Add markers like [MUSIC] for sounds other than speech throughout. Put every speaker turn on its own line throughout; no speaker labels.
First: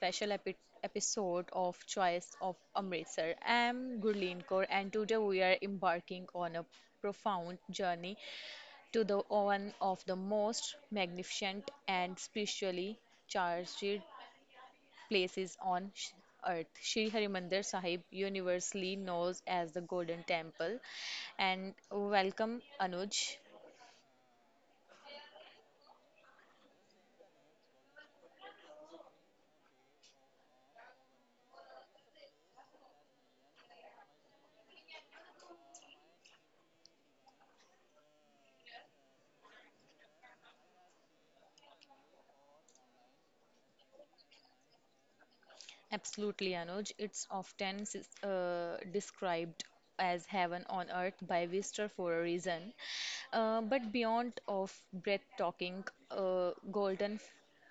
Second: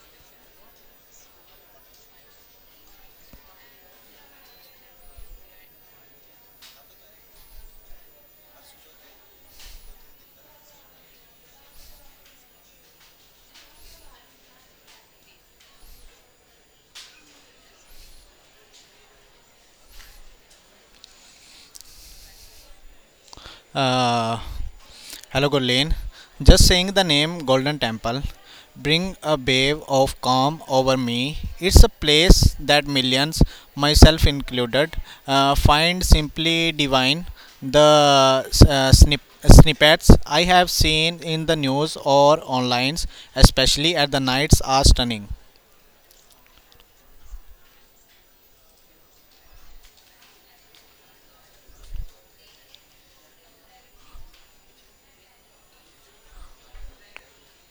special episode of Choice of Amritsar. I'm Gurleen Kaur, and today we are embarking on a profound journey to the one of the most magnificent and spiritually charged places on earth. Shri Harimandir Sahib, universally known as the Golden Temple. And welcome, Anuj.
Uh, Hello, Gurleen. Just saying the name Golden Temple bring a wave of calm over me. It's a place that millions, myself included, find simply divine. The uh, snip- snippets I have seen in the news or online, especially at the nights, are stunning.
Absolutely, Anuj. It's often described as heaven on earth by Wister for a reason. But beyond of breathtaking golden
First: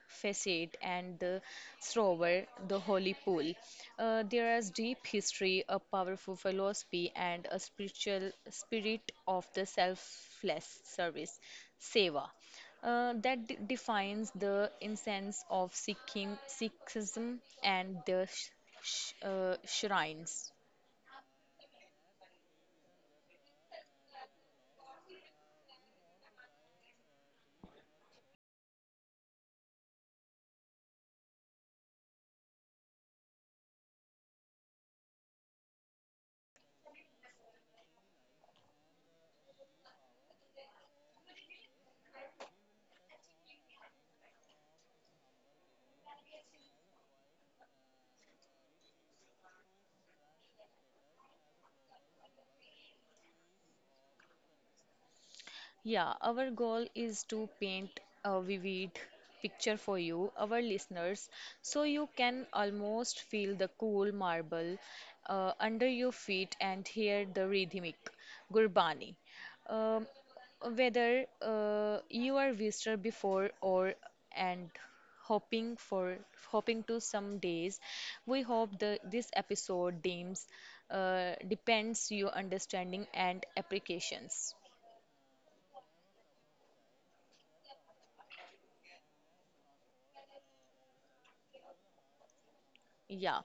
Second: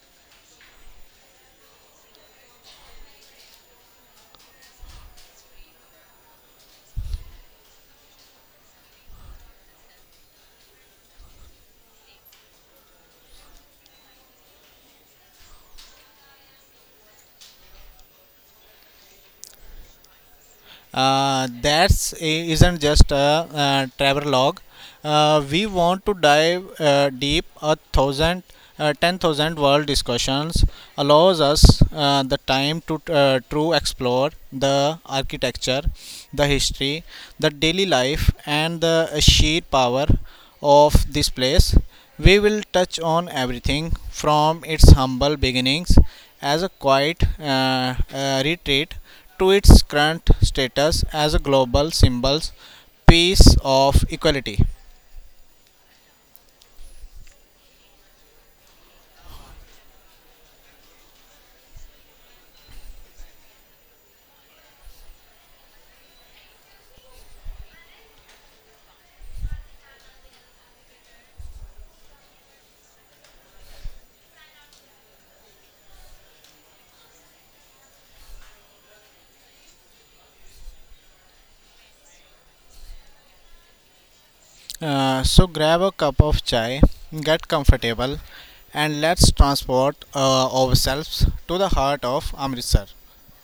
facade and the Srovar, the holy pool, there is deep history, a powerful philosophy, and a spiritual spirit of the selfless service, seva, that defines the essence of Sikhism and the shrines.
That's isn't just a travel log. We want to dive deep. 10,000 world discussions allows us the time to true explore the architecture, the history, the daily life, and the sheer power of this place. We will touch on everything from its humble beginnings as a quiet retreat to its current status as a global symbol piece of equality.
Yeah, our goal is to paint a vivid picture for you, our listeners, so you can almost feel the cool marble under your feet and hear the rhythmic gurbani. Um, whether you are visitor before or and hoping for hoping to some days we hope the this episode deems depends your understanding and applications.
So grab a cup of chai, get comfortable, and let's transport ourselves to the heart of Amritsar.
Yeah,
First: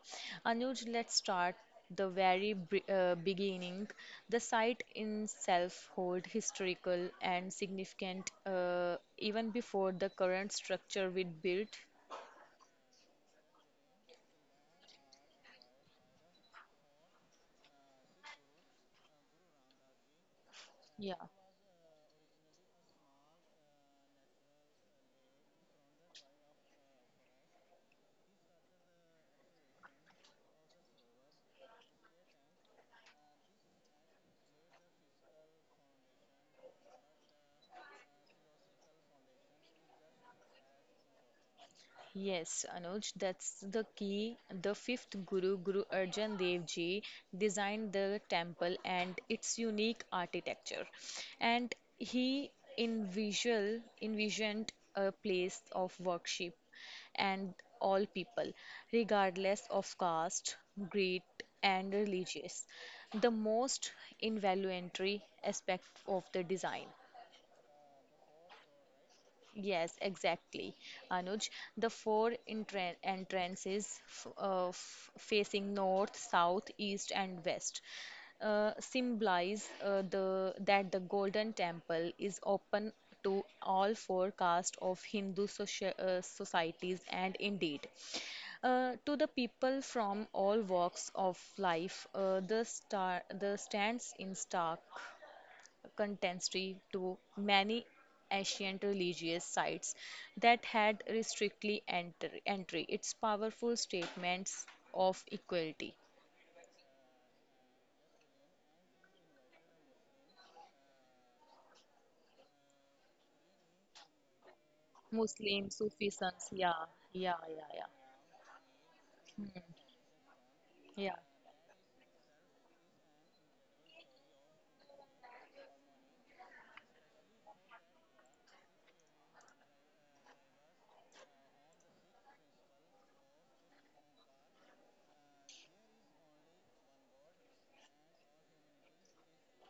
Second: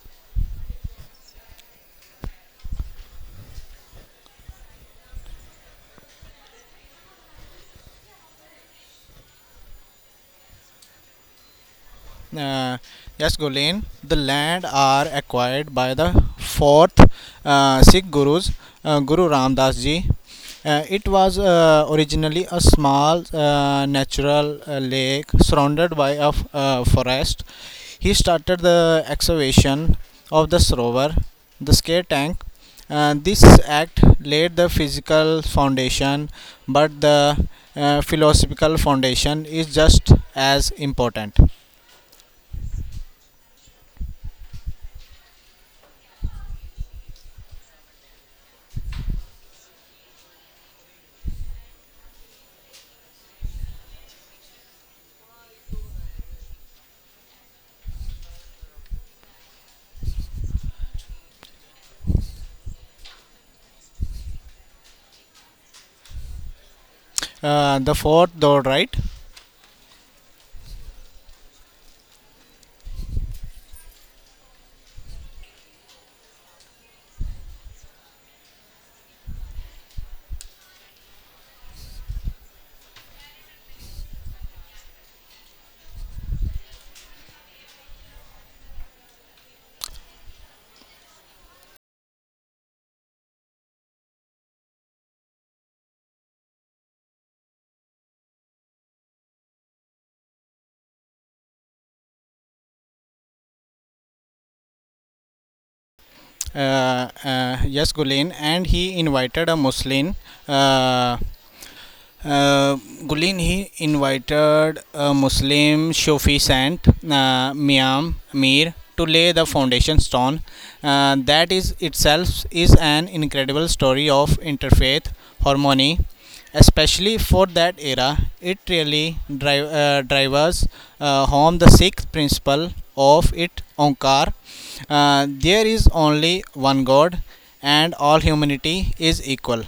Anuj, let's start the very b beginning. The site in itself hold historical and significant even before the current structure we built.
Uh, yes, Gulen, the land are acquired by the fourth Sikh gurus, Guru Ram Das Ji. Uh, it
Yeah.
was uh, originally a small natural lake surrounded by a forest. He started the excavation of the Sarovar, the scare tank. This act laid the physical foundation, but the philosophical foundation is just as important.
Yes, Anuj, that's the key. The fifth guru, Guru Arjan Dev Ji, designed the temple and its unique architecture. And he envisioned a place of worship and all people, regardless of caste, creed, and religious. The most involuntary aspect of the design.
The fourth Doddrite.
Yes, exactly, Anuj. The four entrances f f facing north, south, east, and west symbolize the that the Golden Temple is open to all four castes of Hindu socia societies, and indeed, to the people from all walks of life, the stands in stark contemporary to many ancient religious sites that had restrictly entry. Its powerful statements of equality.
Uh, uh, yes, Gulen, and he invited a uh, Uh,
Muslims,
Muslim
Sufi
Sufi
sons, yeah,
saint,
yeah, yeah, yeah,
Miam Mir, to lay the foundation stone.
yeah.
That is itself is an incredible story of interfaith harmony, especially for that era. It really drives home the sixth principle of it Onkar. There is only one God, and all humanity is equal.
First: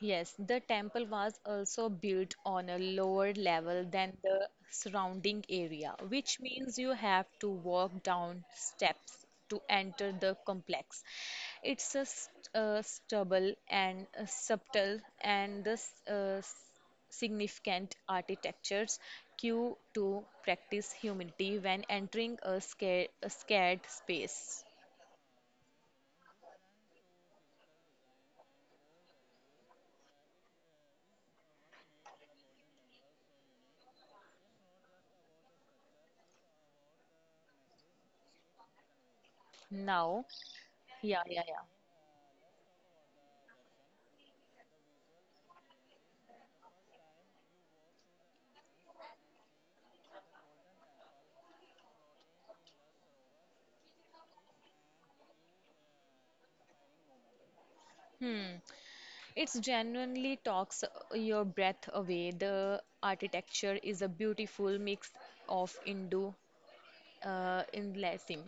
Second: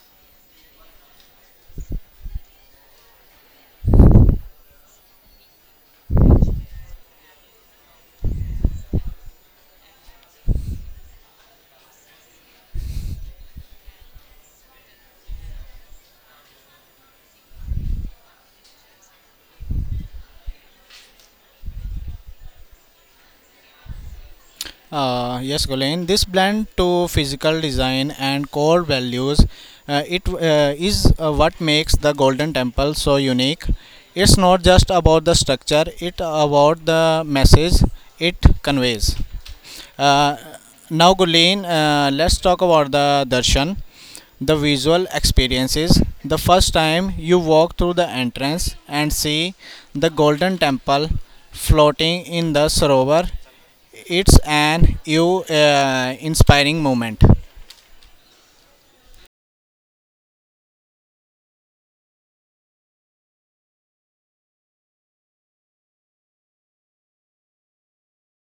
Yes, the temple was also built on a lower level than the surrounding area, which means you have to walk down steps to enter the complex. It's a st- stubble and subtle and the significant architectures cue to practice humility when entering a scared space.
Yes, Gulen. This blend to physical design and core values, it is what makes the Golden Temple so unique. It's not just about the structure; it about the message it conveys.
Now,
Uh, now,
yeah, yeah, yeah.
Gulen, let's talk about the darshan, the visual experiences. The first time you walk through the entrance and see the Golden Temple floating in the sarovar, it's an you inspiring moment.
Hmm. It's genuinely talks your breath away. The architecture is a beautiful mix of Indo inlacing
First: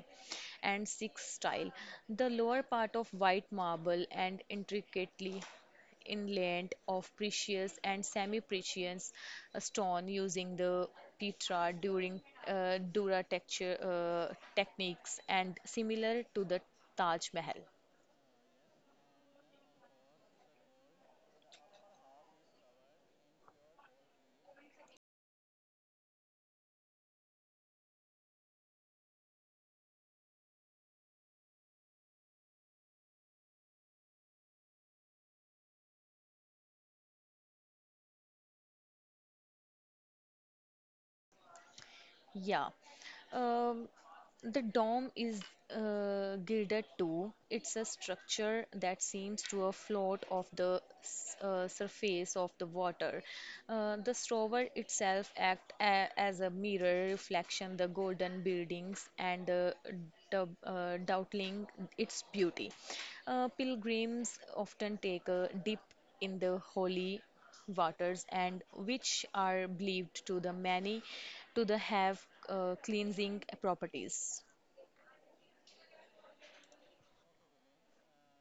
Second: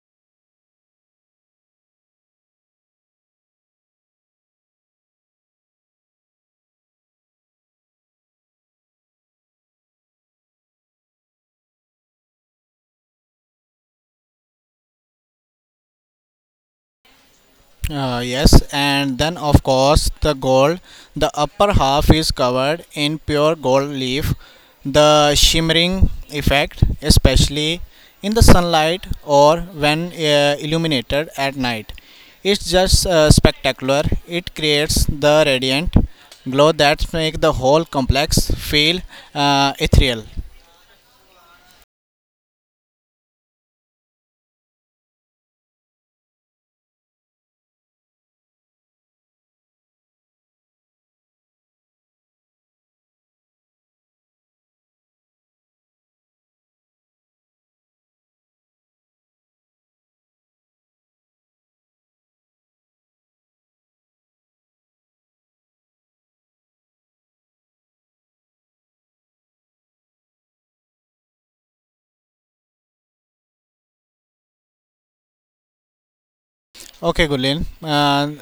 and Sikh style. The lower part of white marble and intricately inlaid of precious and semi-precious stone using the Petra during Dura texture techniques and similar to the Taj Mahal.
Yes, and then of course the gold, the upper half is covered in pure gold leaf. The shimmering effect, especially in the sunlight or when illuminated at night, it's just spectacular. It creates the radiant glow that make the whole complex feel ethereal.
Yeah. Um, the dome is gilded too. It's a structure that seems to float off the surface of the water. The strower itself act as a mirror reflection the golden buildings and the doubtling its beauty. Pilgrims often take a dip in the holy waters and which are believed to the many to the have cleansing properties.
Okay, Gulin.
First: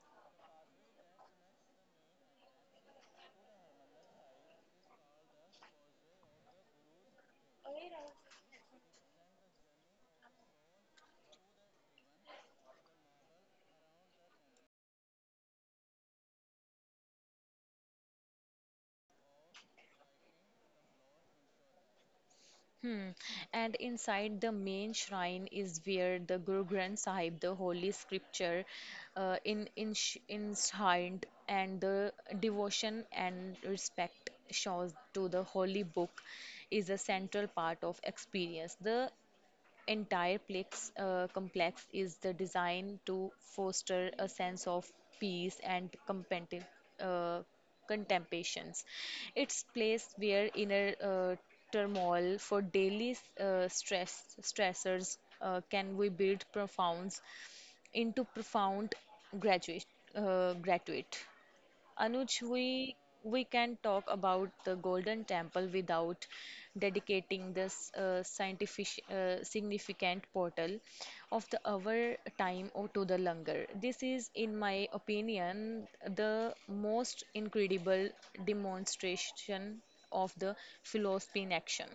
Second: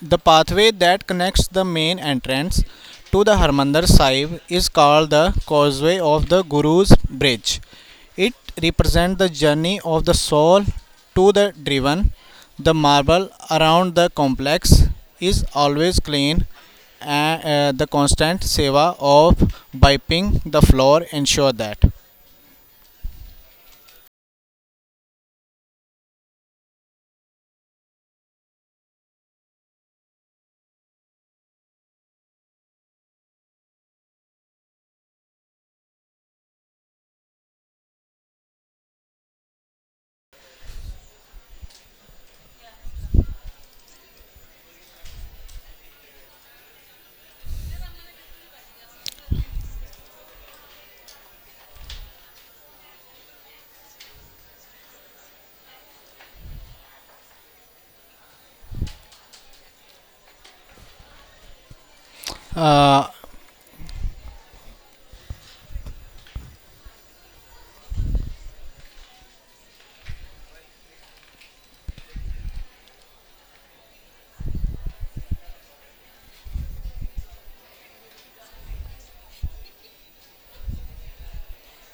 The pathway that connects the main entrance to the Harmandir Sahib is called the Causeway of the Guru's Bridge. It represents the journey of the soul to the driven. The marble around the complex is always clean, and the constant seva of wiping the floor ensure that.
Hmm. And inside the main shrine is where the Guru Granth Sahib, the holy scripture, in enshrined and the devotion and respect shows to the holy book is a central part of experience. The entire complex is the design to foster a sense of peace and uh, contemplations. It's place where inner turmoil for daily stressors can we build profounds into profound graduate graduate. Anuj, we can talk about the Golden Temple without dedicating this scientific significant portal of the our time or to the langar. This is, in my opinion, the most incredible demonstration of the philosophy in action.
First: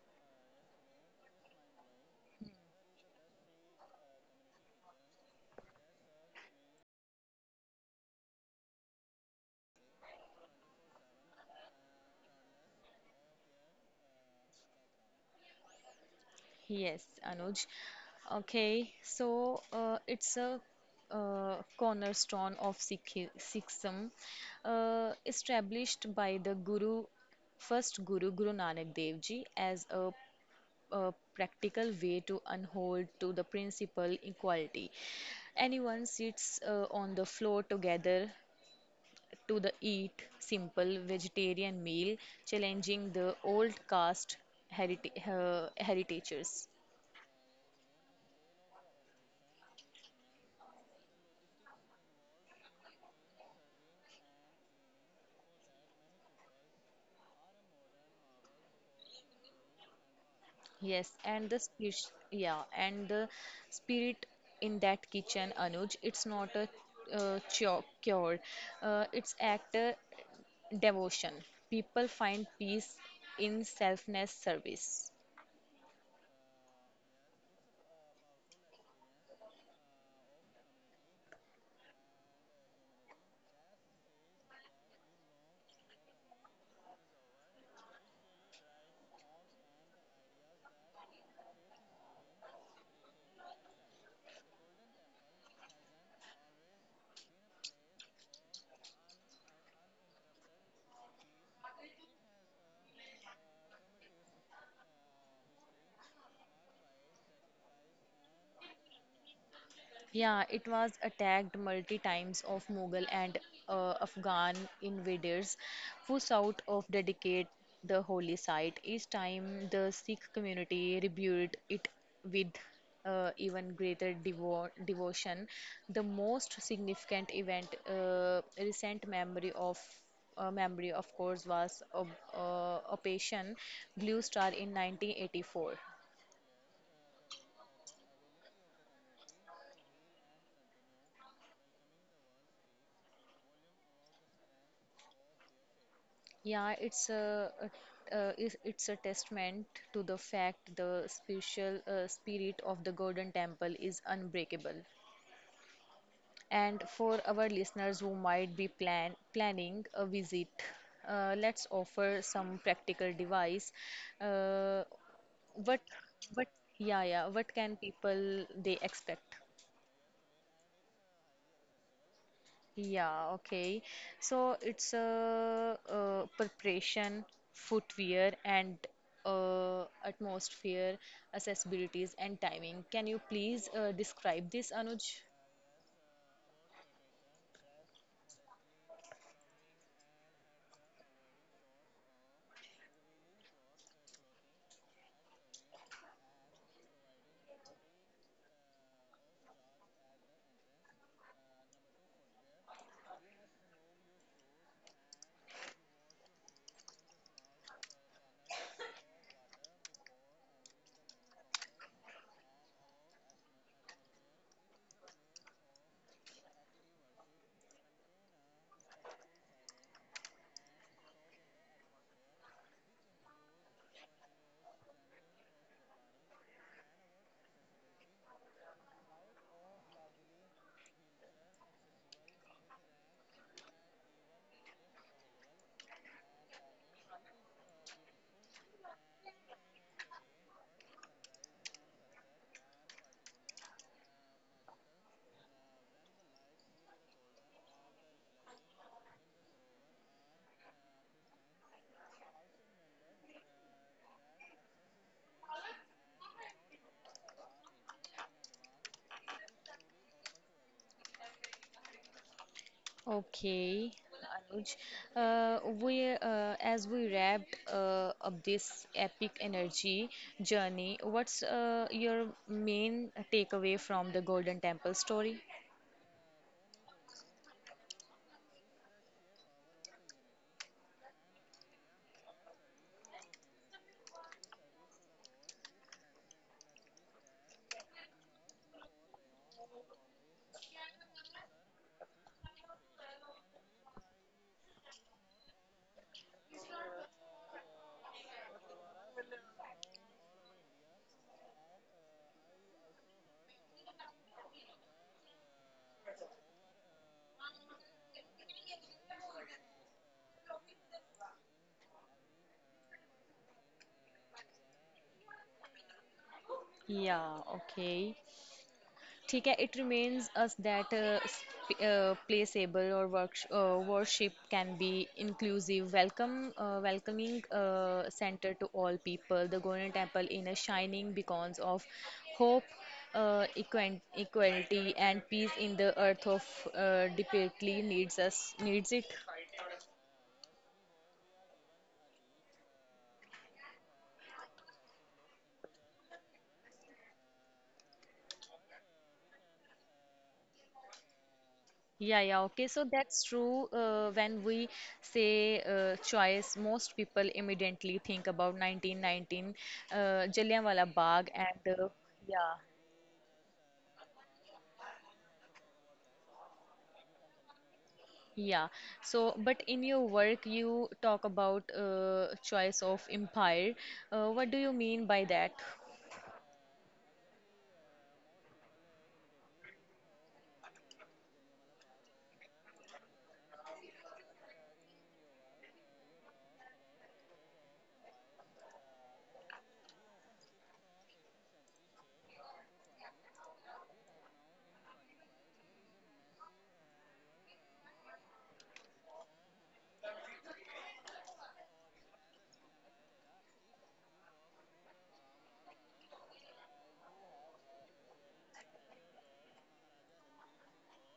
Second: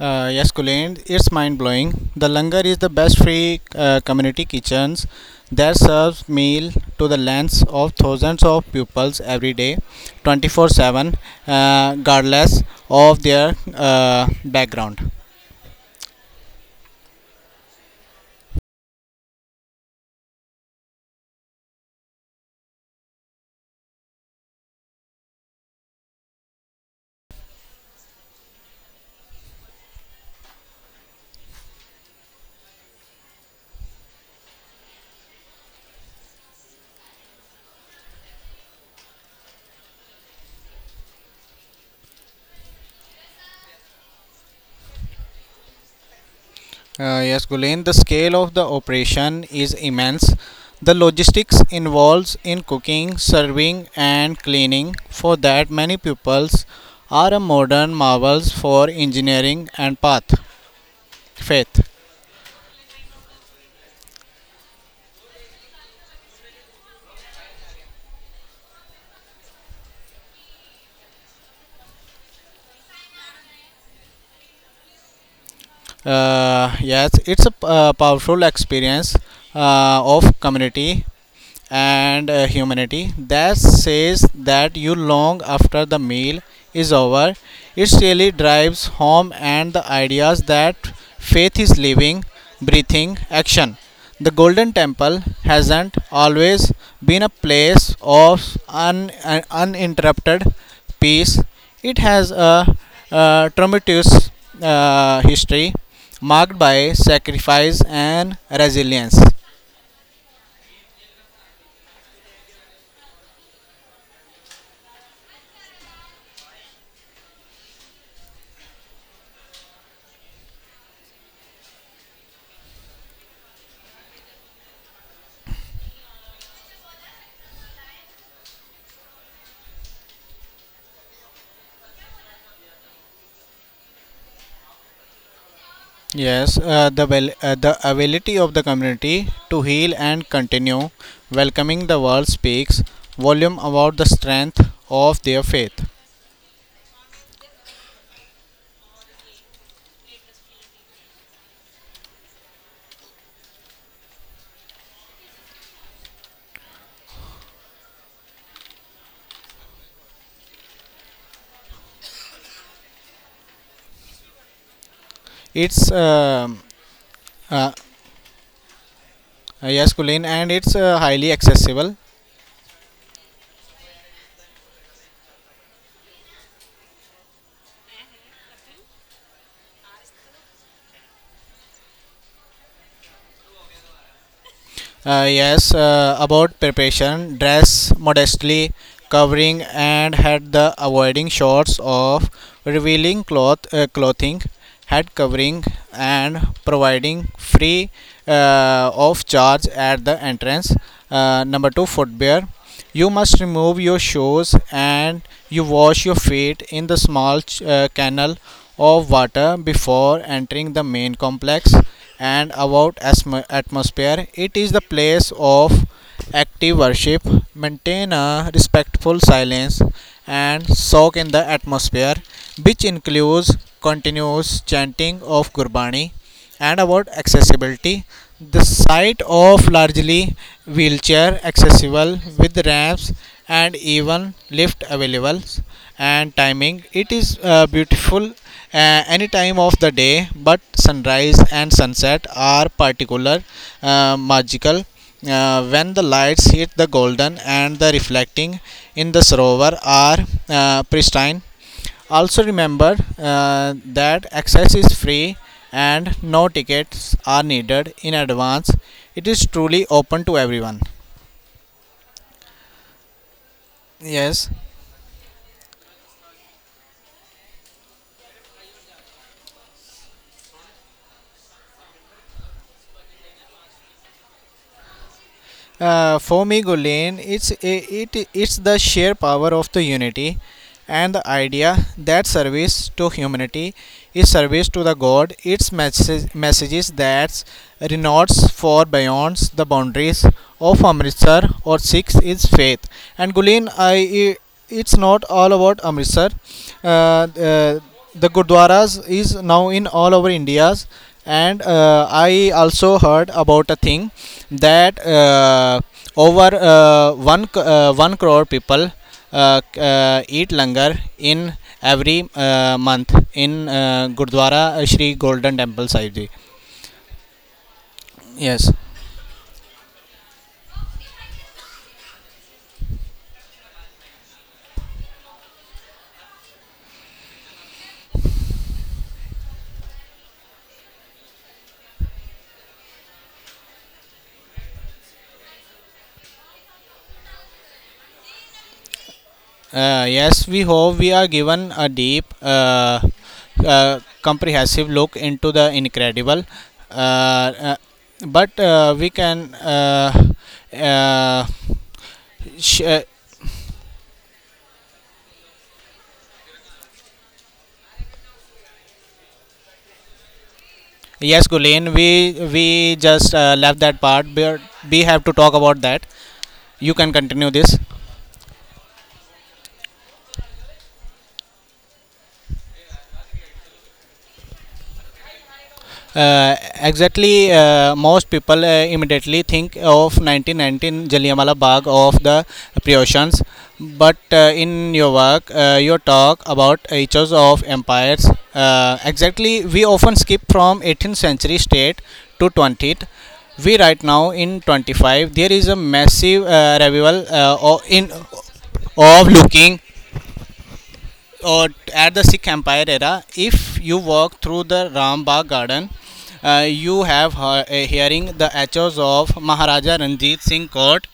Yes, Kulin, it's mind blowing. The Langar is the best free community kitchens that serves meal to the lands of thousands of pupils every day, 24/7, regardless of their background.
Yes, Anuj. Okay, so it's a cornerstone of Sikhism, established by the Guru, first Guru, Guru Nanak Dev Ji, as a practical way to unhold to the principle equality. Anyone sits on the floor together to the eat simple vegetarian meal, challenging the old caste heritages.
Yes, Gulen, the scale of the operation is immense. The logistics involved in cooking, serving, and cleaning for that many pupils are a modern marvels for engineering and path
Yes, and the
faith.
spirit, yeah, and the spirit in that kitchen, Anuj, it's not a cure, it's act a devotion. People find peace in selfless service.
Yes, it's a powerful experience of community and humanity that says that you long after the meal is over. It really drives home and the ideas that faith is living, breathing action. The Golden Temple hasn't always been a place of uninterrupted peace. It has a tumultuous history marked by sacrifice and resilience.
Yeah, it was attacked multi times of Mughal and Afghan invaders who sought of dedicate the holy site. Each time the Sikh community rebuilt it with even greater devotion. The most significant event, recent memory, of course, was Operation Blue Star in 1984.
Yes, the ability of the community to heal and continue welcoming the world speaks volume about the strength of their faith.
Yeah, it's it's a testament to the fact the spiritual spirit of the Golden Temple is unbreakable. And for our listeners who might be planning a visit, let's offer some practical device. Uh, what
It's
what yeah yeah what
uh,
can people they expect?
yes, Colleen, and it's highly accessible.
Yeah, okay. So it's preparation, footwear, and atmosphere, accessibilities, and timing. Can you please describe this, Anuj?
Yes, about preparation, dress modestly, covering and head the avoiding shorts of revealing clothing, head covering and providing free of charge at the entrance. Number two, footwear. You must remove your shoes and you wash your feet in the small canal of water before entering the main complex. And about atmosphere, it is the place of active worship. Maintain a respectful silence and soak in the atmosphere, which includes continuous chanting of Gurbani. And about accessibility, the site of largely wheelchair accessible with ramps and even lift available. And timing, it is beautiful any time of the day, but sunrise and sunset are particular magical when the lights hit the golden and the reflecting in the sarovar are pristine. Also remember that access is free and no tickets are needed in advance. It is truly open to everyone.
Okay,
Yes.
Anuj. As we wrapped up this epic energy journey, what's your main takeaway from the Golden Temple story?
For me, Gulen, it it's the sheer power of the unity and the idea that service to humanity is service to the God. Its messages that renounce for beyond the boundaries of Amritsar or Sikhs is faith. And Gulen, I, it's not all about Amritsar. Uh, uh, the Gurdwaras is now in all over India, and I also heard about a thing that over one crore people eat langar in every month in Gurdwara Shri Golden Temple Sahib Ji.
Yeah, okay.
Yes,
ठीक है it remains us that placeable or work worship can be inclusive welcome welcoming center to all people the golden temple in a shining beacons of hope equality and peace in the earth of desperately needs us needs it.
yes. We hope we are given a deep, comprehensive look into the incredible. Uh, uh, but we can uh,
Yeah, yeah, okay. So
sh-
that's true. When we say choice, most people immediately think about 1919, uh, Jallianwala Bagh,
Yes,
and
Gulen, we
yeah,
we just left that part, but we have to talk about that. You can continue this.
yeah. So, but in your work, you talk about choice of empire. What do you mean by that?
Exactly, Most people immediately think of 1919 Jallianwala Bagh of the Prussians, but in your work, you talk about ages of empires. Exactly, we often skip from 18th century state to 20th. We right now in 25, there is a massive revival in of looking or at the Sikh Empire era. If you walk through the Rambagh Garden, you have hearing the echoes of Maharaja Ranjit Singh Court.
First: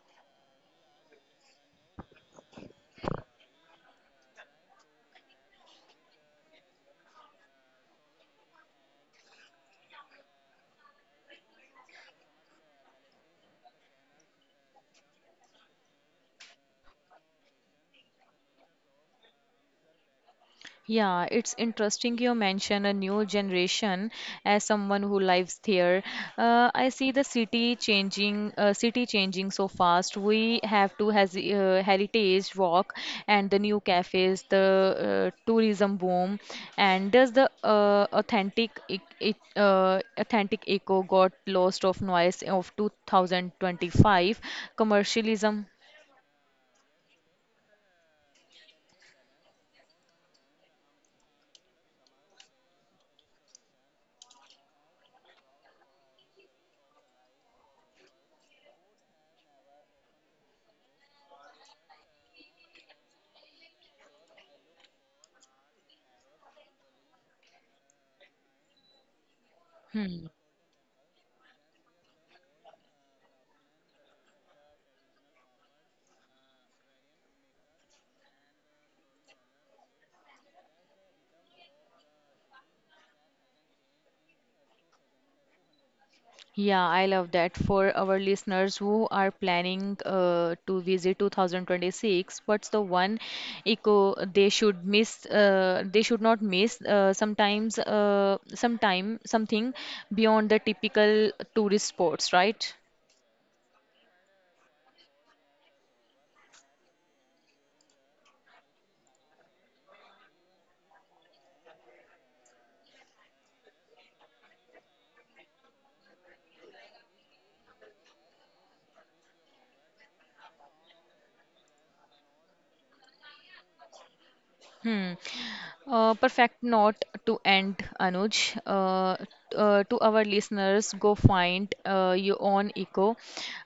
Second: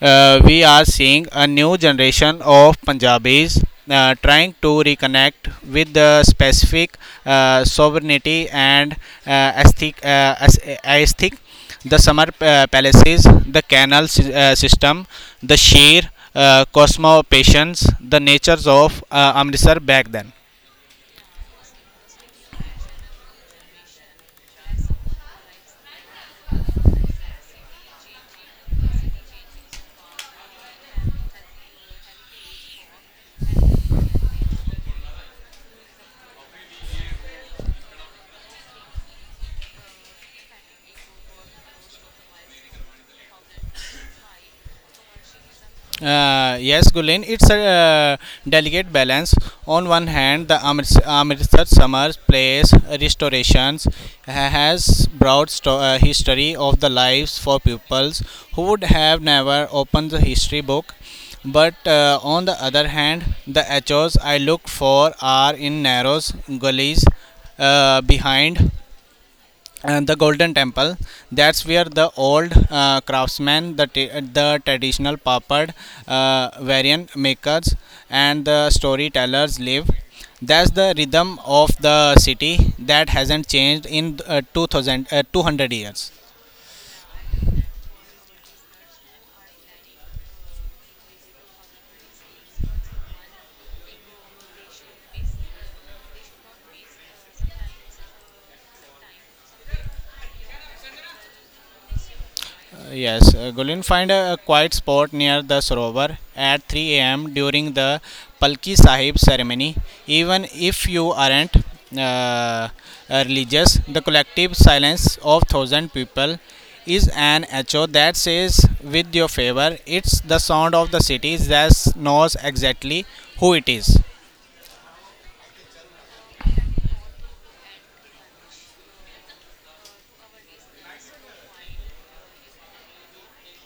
We are seeing a new generation of Punjabis trying to reconnect with the specific sovereignty and aesthetic, the summer palaces, the canal system, the sheer cosmopations, the natures of Amritsar back then.
Yeah, it's interesting you mention a new generation as someone who lives here. I see the city changing, so fast. We have to has heritage walk and the new cafes, the tourism boom, and does the authentic echo got lost of noise of 2025 commercialism?
Yes, Gulen, it's a delicate balance. On one hand, the Amritsar summer place restorations has brought history of the lives for pupils who would have never opened the history book. But on the other hand, the echoes I look for are in narrow gullies behind the
Hmm.
golden temple. That's where the old craftsmen, the traditional papad uh, variant makers and the storytellers live. That's the rhythm of the city that hasn't changed in 200 years.
Yeah, I love that. For our listeners who are planning to visit 2026, what's the one eco they should miss? They should not miss. Sometime something beyond the typical tourist spots, right?
Yes, Gulin, find a quiet spot near the Sarovar at 3 a.m. during the Palki Sahib ceremony. Even if you aren't uh, religious, the collective silence of thousand people is an echo that says, with your favor, it's the sound of the city that knows exactly who it is.
Hmm. Perfect note to end, Anuj. To our listeners, go find your own eco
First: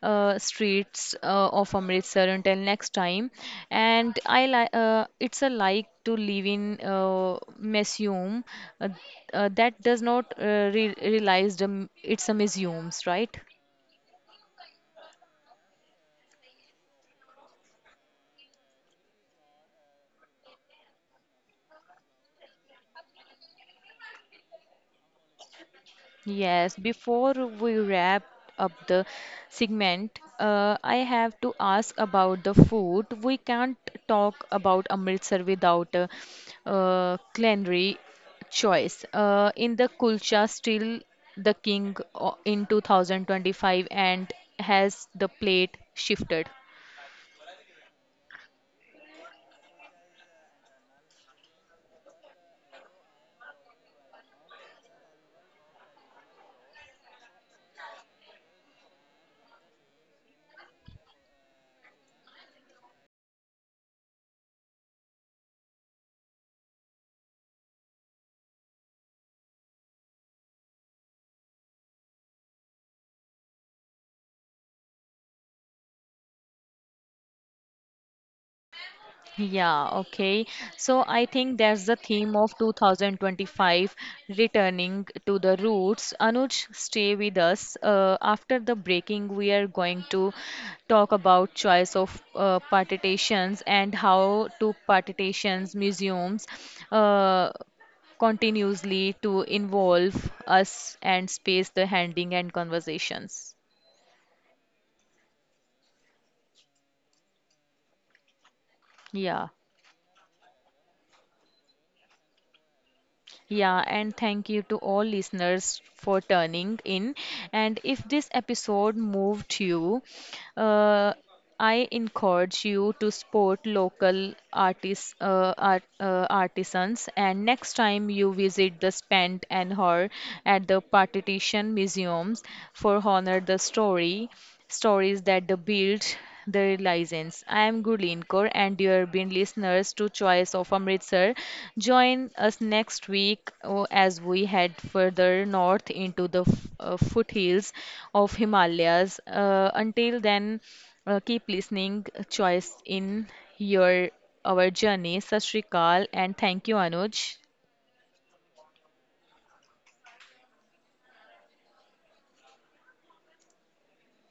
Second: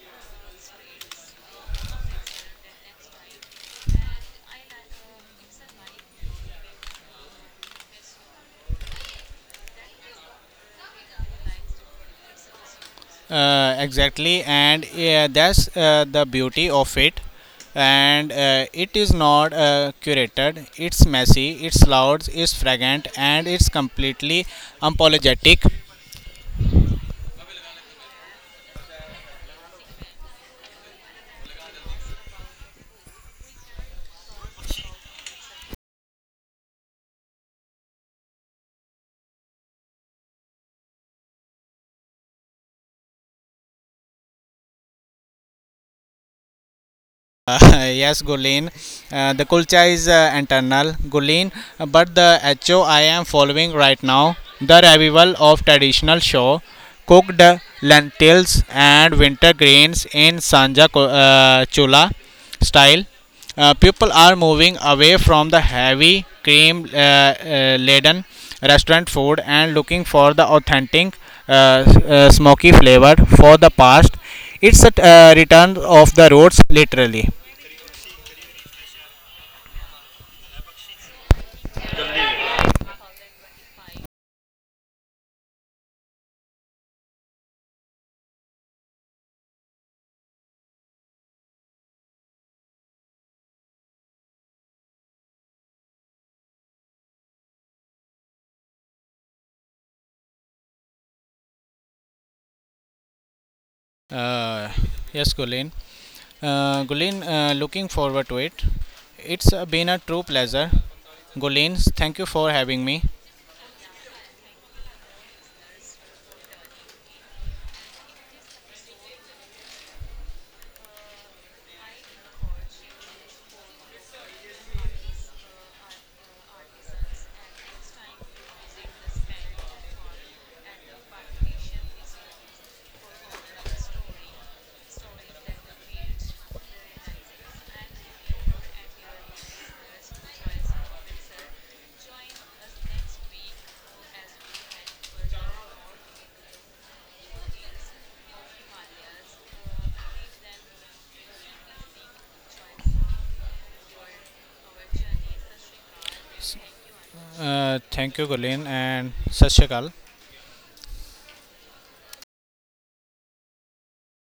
streets of Amritsar. Until next time, and I like it's a like to live in museum uh, that does not re realize it's a museums, right?
Exactly, and yeah, that's the beauty of it. And it is not curated. It's messy, it's loud, it's fragrant, and it's completely apologetic.
Yes, before we wrap up the segment, I have to ask about the food. We can't talk about Amritsar without a culinary choice. In the kulcha, still the king in 2025, and has the plate shifted?
Uh, [LAUGHS] yes, Gulin. The kulcha is internal, Gulin. But the HO I am following right now, the revival of traditional show, cooked lentils and winter grains in Sanja Chula style. People are moving away from the heavy cream laden restaurant food and looking for the authentic smoky flavor for the past. It's a return of the roots, literally.
Yeah, okay. So I think that's the theme of 2025 returning to the roots. Anuj, stay with us. After the breaking, we are going to talk about choice of partitations and how to partitions museums uh, continuously to involve us and space the handling and conversations.
Uh, yes, Gulin. Gulin, looking forward to it.
Yeah.
It's been a true pleasure. Gulin, thank you for having me.
Yeah, and thank you to all listeners for turning in. And if this episode moved you, uh, I encourage you to support local artists, artisans. And next time you visit the Spent and Her at the Partition Museums for honor the story, stories that the build the license. I am Gurleen Kaur, and dear being listeners to Choice of Amritsar, join us next week oh, as we head further north into the foothills of Himalayas. Until then, keep listening. Choice in your our journey. Sashrikal and thank you, Anuj.
Thank you, Gulin, and Sashakal.